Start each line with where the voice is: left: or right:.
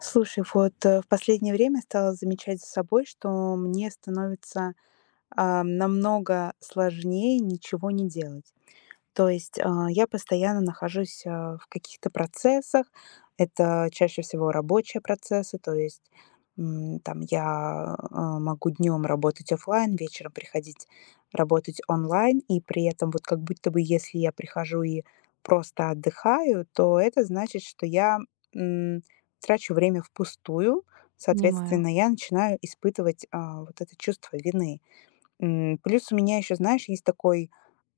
left: Слушай, в последнее время стала замечать за собой, что мне становится намного сложнее ничего не делать. То есть, я постоянно нахожусь, в каких-то процессах. Это чаще всего рабочие процессы, то есть, там я могу днем работать оффлайн, вечером приходить работать онлайн. И при этом вот как будто бы если я прихожу и просто отдыхаю, то это значит, что я, м, трачу время впустую.
right: Понимаю,
left: Соответственно, я начинаю испытывать вот это чувство вины. Плюс у меня еще, знаешь, есть такой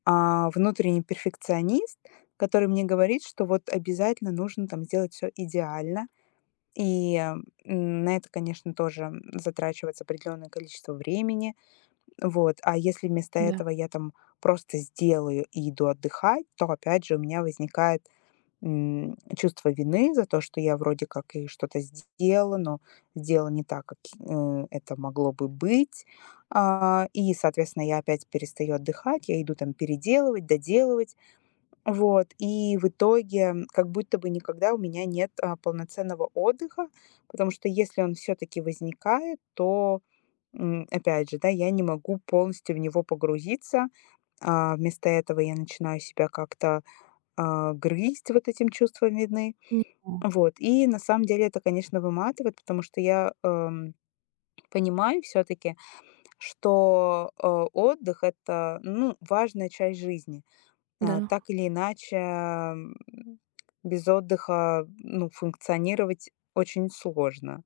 left: а, внутренний перфекционист, который мне говорит, что вот обязательно нужно там сделать все идеально. И, э, на это, конечно, тоже затрачивается определенное количество времени. Вот. А если вместо
right: да.
left: этого я там просто сделаю и иду отдыхать, то опять же у меня возникает чувство вины за то, что я вроде как и что-то сделала, но сделала не так, как это могло бы быть. И, соответственно, я опять перестаю отдыхать, я иду там переделывать, доделывать. Вот. И в итоге, как будто бы никогда у меня нет полноценного отдыха, потому что если он все-таки возникает, то опять же, да, я не могу полностью в него погрузиться. Вместо этого я начинаю себя как-то грызть вот этим чувством вины.
right: Понимаю,
left: Вот. И на самом деле это, конечно, выматывает, потому что я понимаю все таки что, отдых — это, ну, важная часть жизни.
right: да,
left: Так или иначе, без отдыха, ну, функционировать очень сложно,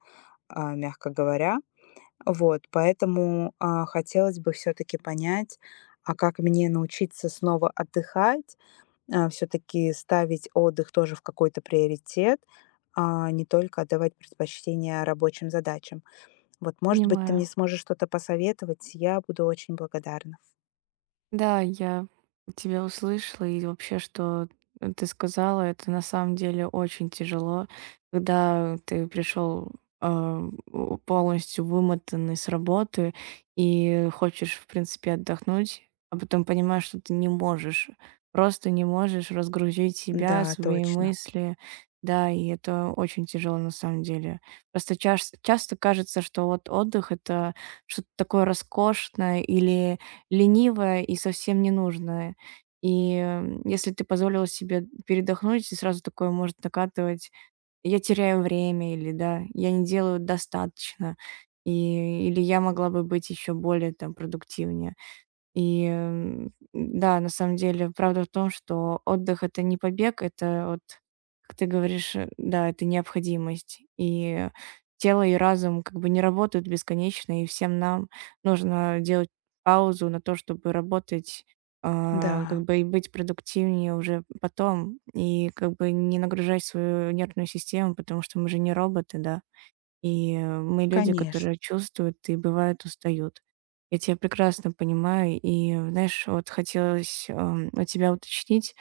left: мягко говоря. Вот, поэтому хотелось бы все таки понять, а как мне научиться снова отдыхать, все таки ставить отдых тоже в какой-то приоритет, а не только отдавать предпочтение рабочим задачам. Вот, может быть, ты мне
right: понимаю.
left: сможешь что-то посоветовать, я буду очень благодарна.
right: Да, я тебя услышала, и вообще, что ты сказала, это на самом деле очень тяжело, когда ты пришел а, полностью вымотанный с работы и хочешь, в принципе, отдохнуть, а потом понимаешь, что ты не можешь, просто не можешь разгрузить себя,
left: Да,
right: свои
left: точно.
right: мысли. Да, и это очень тяжело на самом деле. Просто часто кажется, что вот отдых — это что-то такое роскошное или ленивое и совсем ненужная. Если ты позволила себе передохнуть, и сразу такое может накатывать: "Я теряю время" или, да, "Я не делаю достаточно", и или "Я могла бы быть еще более там продуктивнее". Да, на самом деле, правда в том, что отдых — это не побег, это вот, как ты говоришь, да, это необходимость. И тело и разум как бы не работают бесконечно, и всем нам нужно делать паузу на то, чтобы работать, а,
left: Да,
right: как бы и быть продуктивнее уже потом, и как бы не нагружать свою нервную систему, потому что мы же не роботы, да. Мы люди,
left: конечно.
right: которые чувствуют и, бывают устают. Я тебя прекрасно понимаю. И, знаешь, вот хотелось, у тебя уточнить,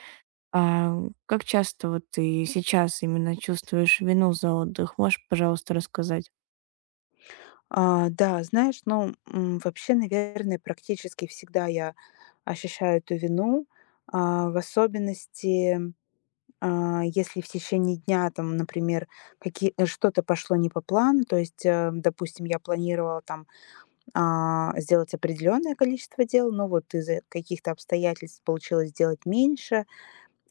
right: а как часто вот ты сейчас именно чувствуешь вину за отдых? Можешь, пожалуйста, рассказать?
left: Да, знаешь, ну, вообще, наверное, практически всегда я ощущаю эту вину, в особенности, если в течение дня, там, например, что-то пошло не по плану. То есть, допустим, я планировала там сделать определенное количество дел, но вот из-за каких-то обстоятельств получилось сделать меньше,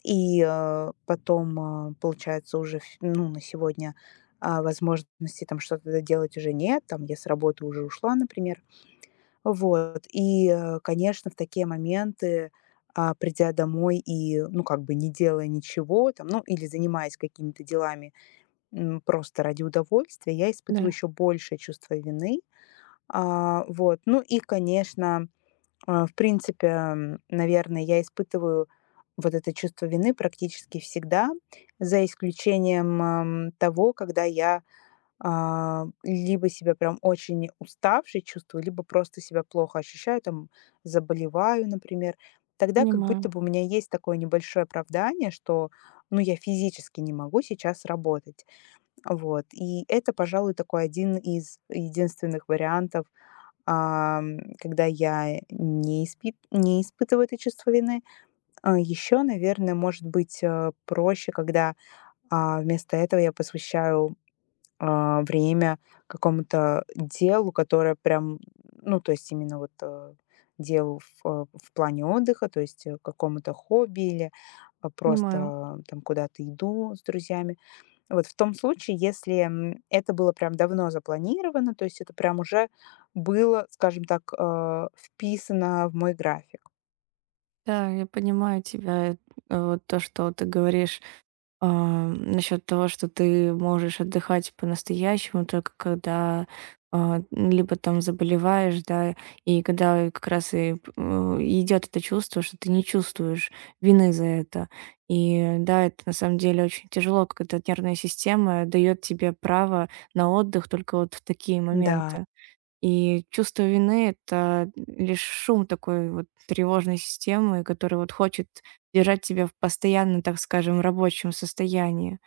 left: и потом получается, уже ну, на сегодня возможности там что-то доделать уже нет, там я с работы уже ушла, например. Вот. И конечно, в такие моменты, придя домой и, ну, как бы не делая ничего, там, ну, или занимаясь какими-то делами просто ради удовольствия, я испытываю
right: Да,
left: еще большее чувство вины, вот. Ну и, конечно, в принципе, наверное, я испытываю вот это чувство вины практически всегда, за исключением, того, когда я либо себя прям очень уставшей чувствую, либо просто себя плохо ощущаю, там, заболеваю, например. Тогда как будто
right: понимаю,
left: бы у меня есть такое небольшое оправдание, что, ну, я физически не могу сейчас работать. Вот. И это, пожалуй, такой один из единственных вариантов, когда я не испытываю это чувство вины. Еще, наверное, может быть, проще, когда вместо этого я посвящаю время какому-то делу, которое прям, ну, то есть именно вот делу в плане отдыха, то есть, какому-то хобби или, а,
right: понимаю.
left: просто э, там куда-то иду с друзьями. Вот в том случае, если, это было прям давно запланировано, то есть это прям уже было, скажем так, вписано в мой график.
right: Да, я понимаю тебя. Вот то, что ты говоришь, а, насчет того, что ты можешь отдыхать по-настоящему, только когда а, либо там заболеваешь, да, и когда как раз и идет это чувство, что ты не чувствуешь вины за это. И да, это на самом деле очень тяжело, когда нервная система дает тебе право на отдых только вот в такие
left: Да,
right: моменты. И чувство вины — это лишь шум такой вот тревожной системы, которая вот хочет держать тебя в постоянно, так скажем, рабочем состоянии.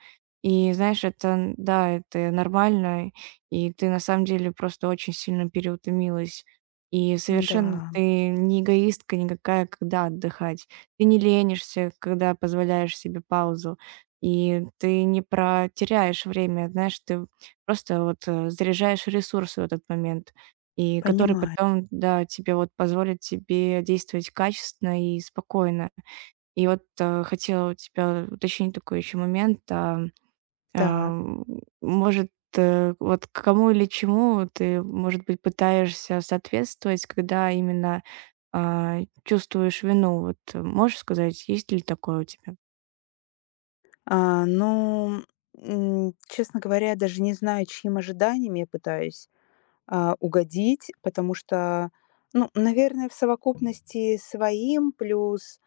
right: И знаешь, это, да, это нормально, и ты на самом деле просто очень сильно переутомилась. И совершенно
left: да,
right: ты не эгоистка никакая, когда отдыхать. Ты не ленишься, когда позволяешь себе паузу. И ты не протеряешь время, знаешь, ты просто вот заряжаешь ресурсы в этот момент и который
left: понимаю.
right: потом, да, тебе вот позволит тебе действовать качественно и спокойно. И вот, хотела у тебя уточнить такой еще момент.
left: Так,
right: Ам, Может, вот к кому или чему ты, может быть, пытаешься соответствовать, когда именно, а, чувствуешь вину? Вот можешь сказать, есть ли такое у тебя?
left: ну, честно говоря, я даже не знаю, чьим ожиданиям я пытаюсь, угодить, потому что, ну, наверное, в совокупности своим плюс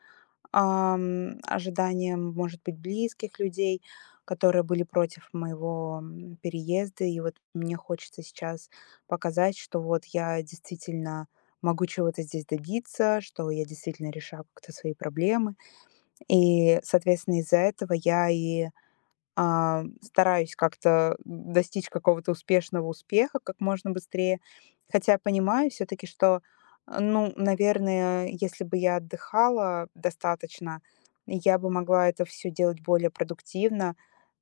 left: ожиданиям, может быть, близких людей, которые были против моего, переезда. И вот мне хочется сейчас показать, что вот я действительно могу чего-то здесь добиться, что я действительно решаю как-то свои проблемы. И, соответственно, из-за этого я стараюсь как-то достичь какого-то успешного успеха как можно быстрее. Хотя понимаю все таки что, ну, наверное, если бы я отдыхала достаточно, я бы могла это все делать более продуктивно,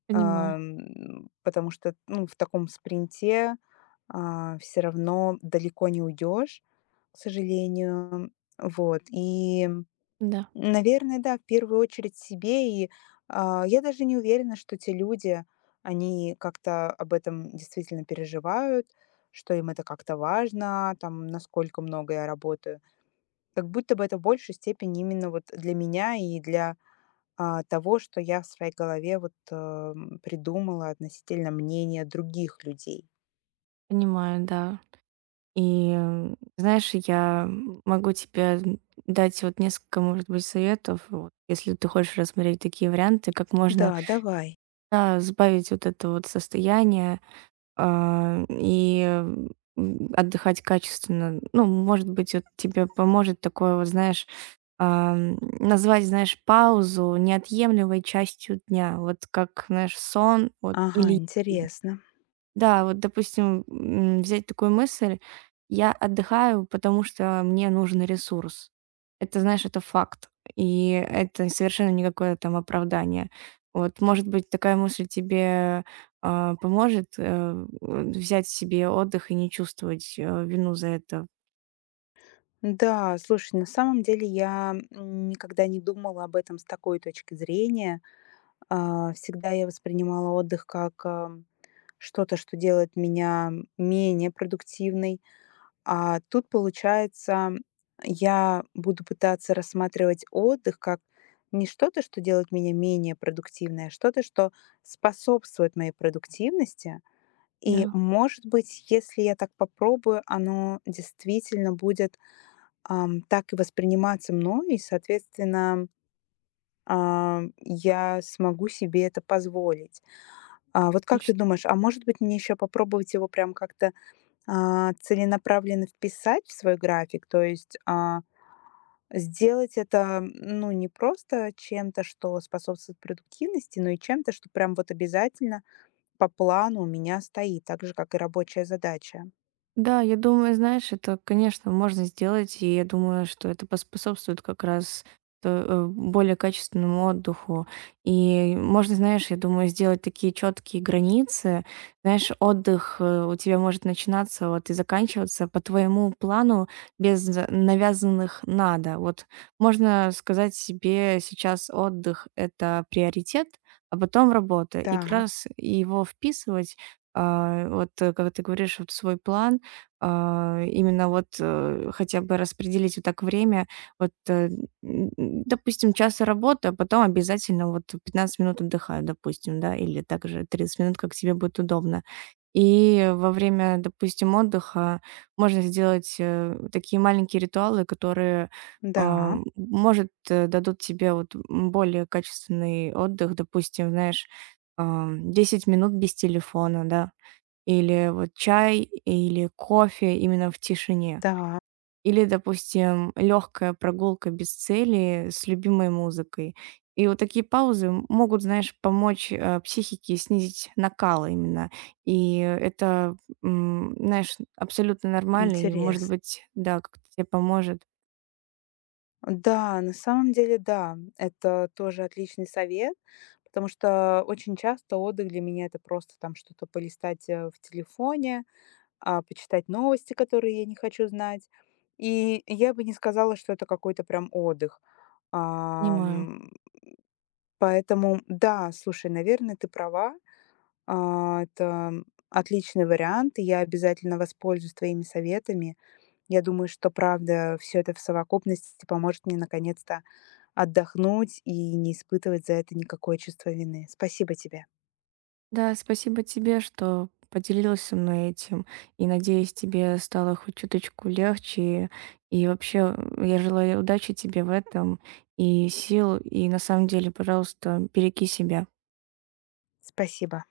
right: Понимаю,
left: потому что, ну, в таком спринте, все равно далеко не уйдешь, к сожалению. Вот, и
right: да,
left: наверное, да, в первую очередь себе. И я даже не уверена, что те люди, они как-то об этом действительно переживают, что им это как-то важно, там, насколько много я работаю. Как будто бы это в большей степени именно вот для меня и для того, что я в своей голове вот придумала относительно мнения других людей.
right: понимаю, да. Знаешь, я могу тебе дать вот несколько, может быть, советов, вот, если ты хочешь рассмотреть такие варианты, как можно,
left: Да, давай.
right: да, сбавить вот это вот состояние, а, и, отдыхать качественно. Ну, может быть, вот тебе поможет такое вот, знаешь, назвать, знаешь, паузу неотъемлемой частью дня, вот как, знаешь, сон, вот,
left: Ага,
right: или
left: интересно.
right: да, вот, допустим, взять такую мысль: "Я отдыхаю, потому что мне нужен ресурс". Это, знаешь, это факт, и это совершенно никакое там оправдание. Вот, может быть, такая мысль тебе, а, поможет, взять себе отдых и не чувствовать, вину за это.
left: Да, слушай, на самом деле я никогда не думала об этом с такой точки зрения. Всегда я воспринимала отдых как что-то, что делает меня менее продуктивной. А тут, получается, я буду пытаться рассматривать отдых как не что-то, что делает меня менее продуктивной, а что-то, что способствует моей продуктивности. И,
right: Да,
left: может быть, если я так попробую, оно действительно будет так и восприниматься мной, и, соответственно, я смогу себе это позволить. Вот как ты
right: точно.
left: думаешь, а может быть, мне еще попробовать его прям как-то, целенаправленно вписать в свой график? То есть, сделать это, ну, не просто чем-то, что способствует продуктивности, но и чем-то, что прям вот обязательно по плану у меня стоит, так же, как и рабочая задача.
right: Да, я думаю, знаешь, это, конечно, можно сделать, и я думаю, что это поспособствует как раз то, более качественному отдыху. И можно, знаешь, я думаю, сделать такие четкие границы. Знаешь, отдых у тебя может начинаться вот и заканчиваться по твоему плану без навязанных надо. Вот можно сказать себе: сейчас отдых — это приоритет, а потом работа. И как
left: Так,
right: раз его вписывать а, вот, как ты говоришь, вот в свой план, а, именно вот, хотя бы распределить вот так время. Вот, э, н н Допустим, час работы, а потом обязательно вот 15 минут отдыхаю, допустим, да, или также 30 минут, как тебе будет удобно. И во время, допустим, отдыха можно сделать, такие маленькие ритуалы, которые,
left: да,
right: а, может, дадут тебе вот, более качественный отдых. Допустим, знаешь, а, 10 минут без телефона, да, или вот чай, или кофе именно в тишине.
left: да,
right: Или, допустим, легкая прогулка без цели с любимой музыкой. И вот такие паузы могут, знаешь, помочь психике снизить накал именно. И это, Знаешь, абсолютно нормально. И, может
left: интересно.
right: быть, да, как-то тебе поможет.
left: Да, на самом деле, да, это тоже отличный совет, потому что очень часто отдых для меня — это просто там что-то полистать, в телефоне, почитать новости, которые я не хочу знать. И я бы не сказала, что это какой-то прям отдых.
right: Понимаю.
left: Ам, Поэтому да, слушай, наверное, ты права. Это отличный вариант, и я обязательно воспользуюсь твоими советами. Я думаю, что правда все это в совокупности поможет мне наконец-то отдохнуть и не испытывать за это никакое чувство вины. Спасибо тебе.
right: Да, спасибо тебе, что поделилась со мной этим. И надеюсь, тебе стало хоть чуточку легче. И вообще, я желаю удачи тебе в этом и сил. И на самом деле, пожалуйста, береги себя.
left: Спасибо.